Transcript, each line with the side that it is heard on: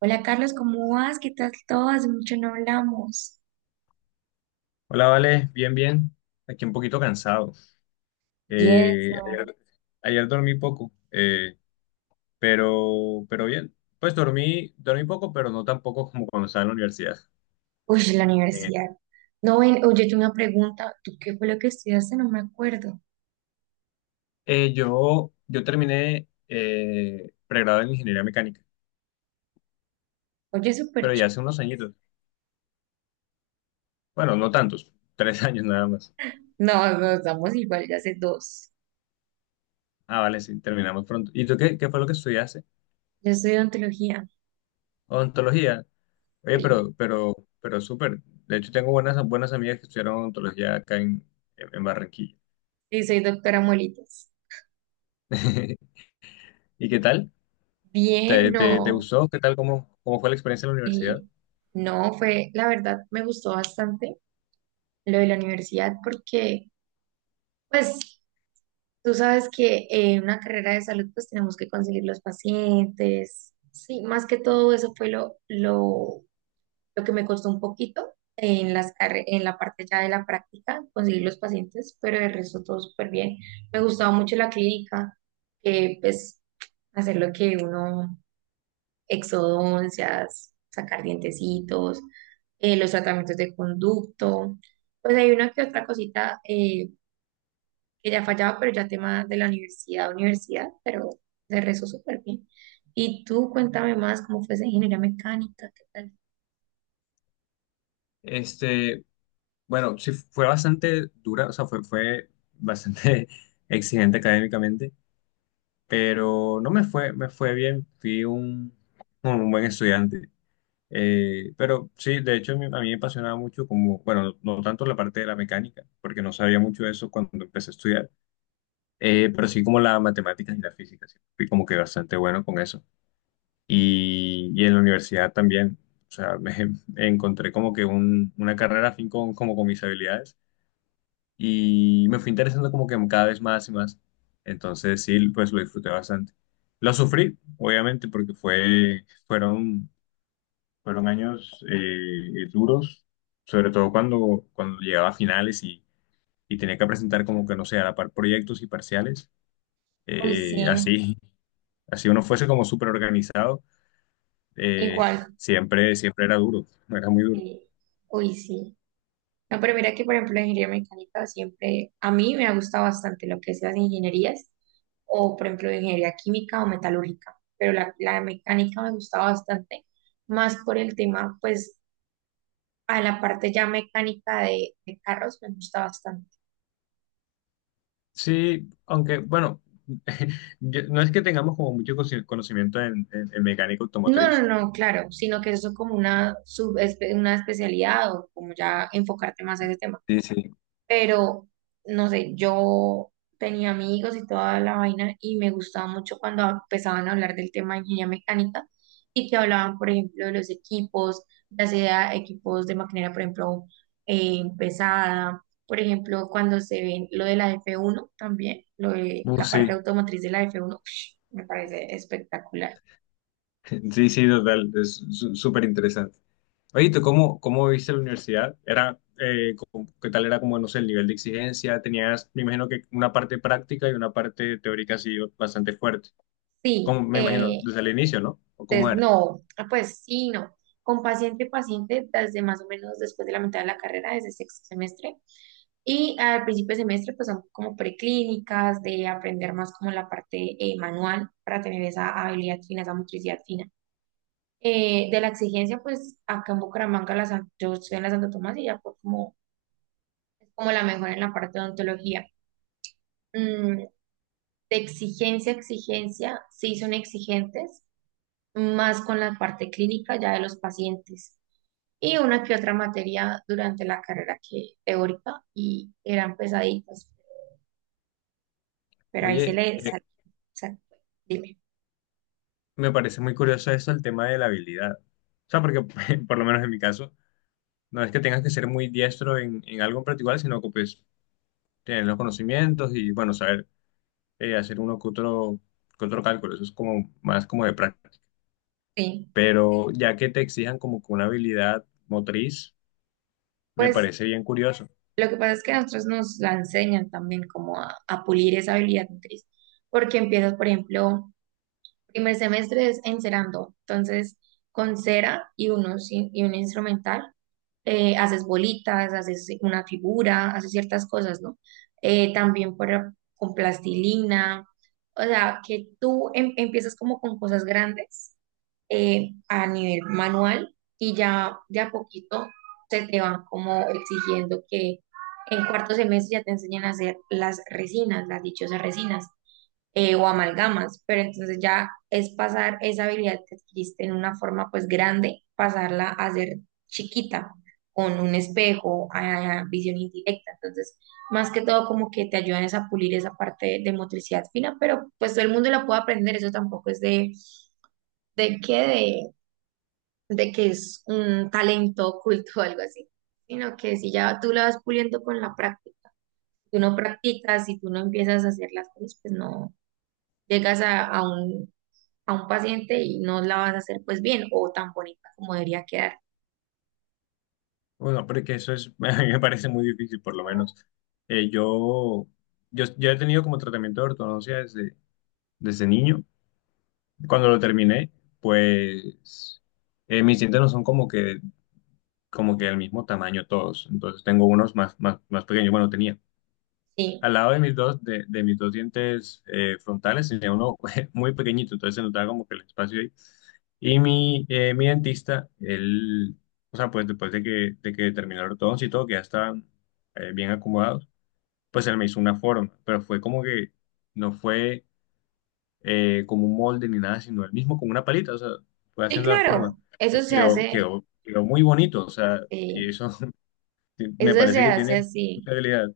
right: Hola Carlos, ¿cómo vas? ¿Qué tal todo? Hace mucho no hablamos.
left: Hola, Vale, bien, bien. Aquí un poquito cansado.
right: Y
left: Eh,
right: eso.
left: ayer, ayer dormí poco, pero bien. Pues dormí poco, pero no tan poco como cuando estaba en la universidad.
right: Uy, la
left: Eh,
right: universidad. No, ven, oye, yo una pregunta. ¿Tú qué fue lo que estudiaste? No me acuerdo.
left: yo terminé pregrado en ingeniería mecánica,
right: Oye, súper
left: pero ya
right: chido.
left: hace unos añitos. Bueno, no tantos, tres años nada más.
right: No, no, estamos igual, ya hace dos.
left: Ah, vale, sí, terminamos pronto. ¿Y tú qué fue lo que estudiaste?
right: Yo estudio ontología.
left: Odontología. Oye,
right: Sí,
left: pero súper. De hecho, tengo buenas amigas que estudiaron odontología acá en Barranquilla.
right: sí, soy doctora Molitas.
left: ¿Y qué tal?
right: Bien,
left: ¿Te
right: no.
left: gustó? ¿Qué tal? ¿Cómo fue la experiencia en la universidad?
right: Sí. No, fue, la verdad, me gustó bastante lo de la universidad porque, pues, tú sabes que en una carrera de salud pues tenemos que conseguir los pacientes. Sí, más que todo eso fue lo que me costó un poquito en en la parte ya de la práctica, conseguir los pacientes, pero el resto todo súper bien. Me gustaba mucho la clínica, pues hacer lo que uno, exodoncias, sacar dientecitos, los tratamientos de conducto. Pues hay una que otra cosita que ya fallaba, pero ya tema de la universidad, pero de rezo súper bien. Y tú cuéntame más cómo fue esa ingeniería mecánica, qué tal.
left: Este, bueno, sí, fue bastante dura, o sea, fue bastante exigente académicamente, pero no me fue bien, fui un buen estudiante. Pero sí, de hecho, a mí me apasionaba mucho como, bueno, no tanto la parte de la mecánica, porque no sabía mucho de eso cuando empecé a estudiar, pero sí como la matemáticas y la física, sí, fui como que bastante bueno con eso. Y en la universidad también. O sea, me me encontré como que una carrera afín con, como con mis habilidades y me fui interesando como que cada vez más y más. Entonces sí, pues lo disfruté bastante. Lo sufrí, obviamente, porque fueron años duros, sobre todo cuando llegaba a finales y tenía que presentar como que, no sé, a la par proyectos y parciales.
right: Uy, sí,
left: Así, así uno fuese como súper organizado, eh,
right: igual,
left: siempre era duro, era muy duro.
right: sí, uy, sí. No, pero mira que, por ejemplo, la ingeniería mecánica siempre, a mí me ha gustado bastante lo que es las ingenierías, o por ejemplo, ingeniería química o metalúrgica, pero la mecánica me gustaba bastante, más por el tema, pues, a la parte ya mecánica de carros me gusta bastante.
left: Sí, aunque bueno, no es que tengamos como mucho conocimiento en mecánica
right: No, no,
left: automotriz.
right: no, claro, sino que eso es como una, una especialidad o como ya enfocarte más a ese tema.
left: Sí, sí.
right: Pero, no sé, yo tenía amigos y toda la vaina y me gustaba mucho cuando empezaban a hablar del tema de ingeniería mecánica y que hablaban, por ejemplo, de los equipos, ya sea equipos de maquinaria, por ejemplo, pesada, por ejemplo, cuando se ven lo de la f uno también, lo de la parte
left: Sí,
right: automotriz de la f uno, me parece espectacular.
left: sí, sí, total, es súper interesante. Oye, ¿tú cómo viste la universidad? Era, ¿qué tal era como, no sé, el nivel de exigencia? Tenías, me imagino que una parte práctica y una parte teórica así bastante fuerte. Como,
right: Sí,
left: me imagino, desde el inicio, ¿no? ¿O cómo
right: entonces,
left: era?
right: no, ah, pues sí, no. Con paciente, paciente, desde más o menos después de la mitad de la carrera, desde sexto semestre. Y al principio de semestre, pues son como preclínicas, de aprender más como la parte manual para tener esa habilidad fina, esa motricidad fina. De la exigencia, pues acá en Bucaramanga, yo estoy en la Santo Tomás y ya fue como, como la mejor en la parte de odontología. Mm, de exigencia, exigencia, sí son exigentes, más con la parte clínica ya de los pacientes. Y una que otra materia durante la carrera que teórica y eran pesaditas, pero ahí se
left: Oye,
right: le
left: eh,
right: salió. Exacto. Dime.
left: Me parece muy curioso eso, el tema de la habilidad. O sea, porque por lo menos en mi caso, no es que tengas que ser muy diestro en algo en particular, sino que pues tener los conocimientos y bueno, saber hacer que otro cálculo. Eso es como más como de práctica.
right: Sí.
left: Pero ya que te exijan como que una habilidad motriz, me
right: Pues
left: parece bien curioso.
right: lo que pasa es que a nosotros nos la enseñan también como a pulir esa habilidad motriz, porque empiezas, por ejemplo, primer semestre es encerando, entonces con cera y, unos, y un instrumental, haces bolitas, haces una figura, haces ciertas cosas, ¿no? También con plastilina, o sea, que tú empiezas como con cosas grandes a nivel manual y ya de a poquito se te van como exigiendo que en cuarto semestre ya te enseñen a hacer las resinas, las dichosas resinas, o amalgamas, pero entonces ya es pasar esa habilidad que adquiriste en una forma pues grande, pasarla a ser chiquita con un espejo, a visión indirecta. Entonces, más que todo como que te ayudan es a pulir esa parte de motricidad fina, pero pues todo el mundo la puede aprender, eso tampoco es de que de de que es un talento oculto o algo así, sino que si ya tú la vas puliendo con la práctica, si tú no practicas, si tú no empiezas a hacer las cosas, pues no llegas a un paciente y no la vas a hacer pues bien o tan bonita como debería quedar.
left: Bueno, porque eso es, a mí me parece muy difícil, por lo menos. Eh, yo, yo he tenido como tratamiento de ortodoncia desde niño. Cuando lo terminé, pues mis dientes no son como que del mismo tamaño todos. Entonces tengo unos más pequeños. Bueno, tenía.
right: Sí,
left: Al lado de de mis dos dientes frontales tenía uno muy pequeñito, entonces se notaba como que el espacio ahí. Y mi dentista, él, o sea, pues después de de que terminaron todos y todo, que ya estaban bien acomodados, pues él me hizo una forma, pero fue como que no fue como un molde ni nada, sino el mismo con una palita, o sea, fue
right: sí,
left: haciendo la forma.
right: claro, eso
left: Y
right: se hace,
left: quedó muy bonito, o sea, y
right: eh,
left: eso me
right: eso se
left: parece que
right: hace
left: tiene
right: así.
left: mucha habilidad.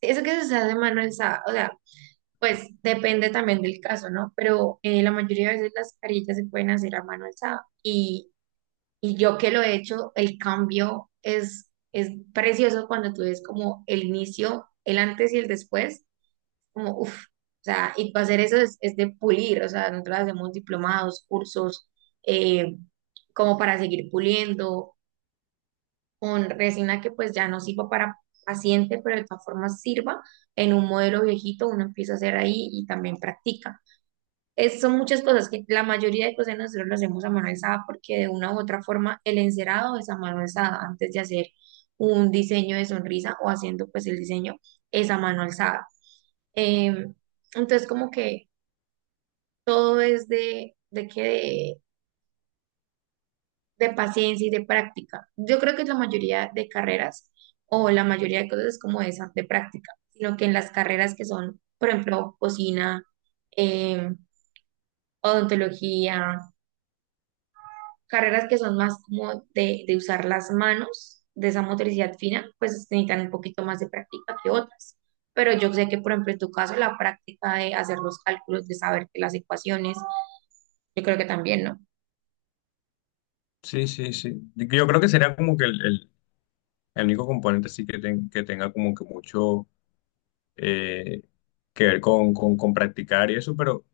right: Eso que se hace mano o sea, pues depende también del caso, ¿no? Pero la mayoría de veces las carillas se pueden hacer a mano alzada y yo que lo he hecho, el cambio es precioso cuando tú ves como el inicio, el antes y el después como, uff, o sea, y para hacer eso es de pulir, o sea, nosotros hacemos diplomados, cursos, eh, como para seguir puliendo, con resina que pues ya no sirva para paciente, pero de todas formas sirva en un modelo viejito, uno empieza a hacer ahí y también practica. Son muchas cosas que la mayoría de cosas nosotros lo hacemos a mano alzada porque de una u otra forma el encerado es a mano alzada antes de hacer un diseño de sonrisa o haciendo pues el diseño es a mano alzada. Em, entonces como que todo es de de paciencia y de práctica. Yo creo que la mayoría de carreras o la mayoría de cosas es como esa de práctica, sino que en las carreras que son, por ejemplo, cocina, em, odontología, carreras que son más como de usar las manos, de esa motricidad fina, pues necesitan un poquito más de práctica que otras. Pero yo sé que, por ejemplo, en tu caso, la práctica de hacer los cálculos, de saber que las ecuaciones, yo creo que también, ¿no?
left: Sí, sí, sí. Yo creo que sería como que el único componente sí que, que tenga como que mucho eh, que ver con practicar y eso, pero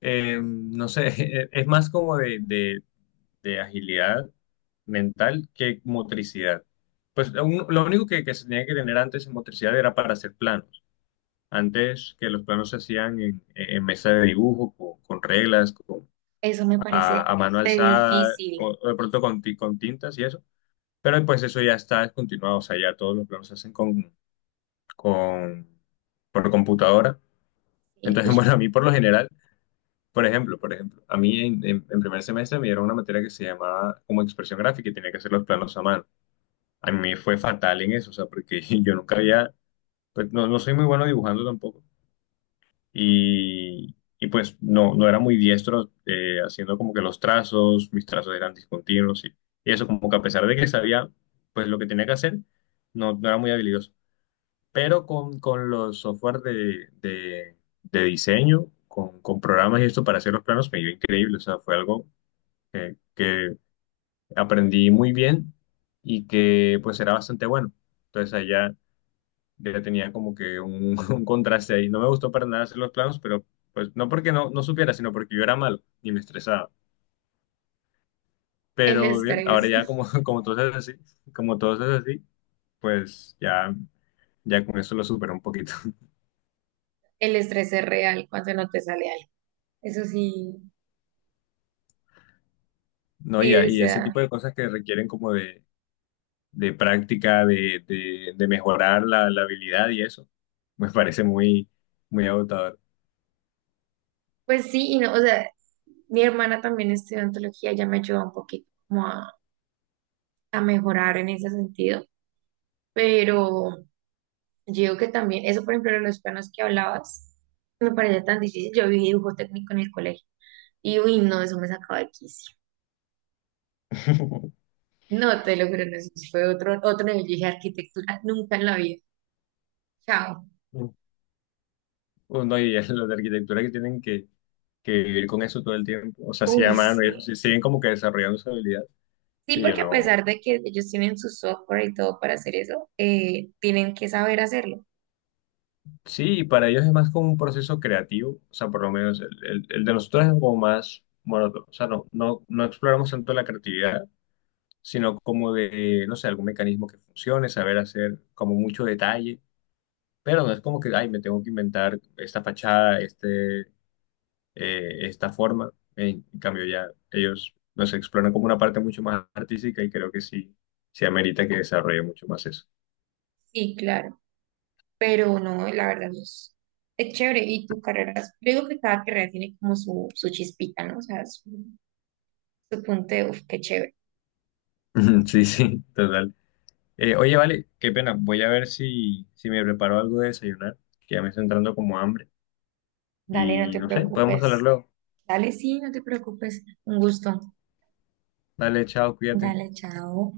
left: no sé, es más como de agilidad mental que motricidad. Pues lo único que se tenía que tener antes en motricidad era para hacer plano. Antes que los planos se hacían en mesa de dibujo, con reglas,
right: Eso me parece
left: a mano
right: re
left: alzada,
right: difícil.
left: o de pronto con, con tintas y eso. Pero pues eso ya está descontinuado, o sea, ya todos los planos se hacen con, por computadora.
right: Y,
left: Entonces,
right: uy,
left: bueno, a mí por lo general, por ejemplo, a mí en primer semestre me dieron una materia que se llamaba como expresión gráfica y tenía que hacer los planos a mano. A mí me fue fatal en eso, o sea, porque yo nunca había, pues no, no soy muy bueno dibujando tampoco y pues no, no era muy diestro, haciendo como que los trazos, mis trazos eran discontinuos y eso como que a pesar de que sabía pues lo que tenía que hacer, no, no era muy habilidoso. Pero con los software de diseño, con programas y esto para hacer los planos me iba increíble, o sea, fue algo que aprendí muy bien y que pues era bastante bueno. Entonces allá ya tenía como que un, un contraste ahí. No me gustó para nada hacer los planos, pero pues no porque no, no supiera, sino porque yo era malo y me estresaba.
right: el
left: Pero bien, ahora
right: estrés,
left: ya como, como todo es así, pues ya con eso lo supero un poquito.
right: el estrés es real cuando no te sale algo. Eso sí,
left: No,
right: sí, o
left: y ese
right: sea,
left: tipo de cosas que requieren como de práctica, de mejorar la habilidad y eso, me parece muy agotador.
right: pues sí, y no, o sea, mi hermana también estudió antología, ya me ayudó un poquito como a mejorar en ese sentido, pero yo digo que también, eso por ejemplo de los planos que hablabas, me parecía tan difícil. Yo vi dibujo técnico en el colegio y uy, no, eso me sacaba de quicio. No, te lo juro, no, eso sí fue otro, otro nivel. Yo dije arquitectura, nunca en la vida. Chao.
left: Bueno, y los de arquitectura que tienen que vivir con eso todo el tiempo, o sea, sí a
right: Uy,
left: mano y eso,
right: sí.
left: sí, siguen como que desarrollando su habilidad.
right: Sí,
left: Sí, yo
right: porque a
left: no.
right: pesar de que ellos tienen su software y todo para hacer eso, tienen que saber hacerlo.
left: Sí, para ellos es más como un proceso creativo, o sea, por lo menos el de nosotros es como más monótono, o sea, no exploramos tanto la creatividad, sino como de, no sé, algún mecanismo que funcione, saber hacer como mucho detalle, pero no es como que, ay, me tengo que inventar esta fachada, esta forma. En cambio, ya ellos nos exploran como una parte mucho más artística y creo que sí, sí amerita que desarrolle mucho más eso.
right: Sí, claro, pero no, la verdad no es, es chévere. Y tu carrera, yo digo que cada carrera tiene como su chispita, ¿no? O sea, su punto de, uf, qué chévere.
left: Sí, sí, total. Oye, vale, qué pena. Voy a ver si me preparo algo de desayunar, que ya me está entrando como hambre.
right: Dale, no
left: Y
right: te
left: no sé, podemos hablar
right: preocupes.
left: luego.
right: Dale, sí, no te preocupes. Un gusto.
left: Dale, chao, cuídate.
right: Dale, chao.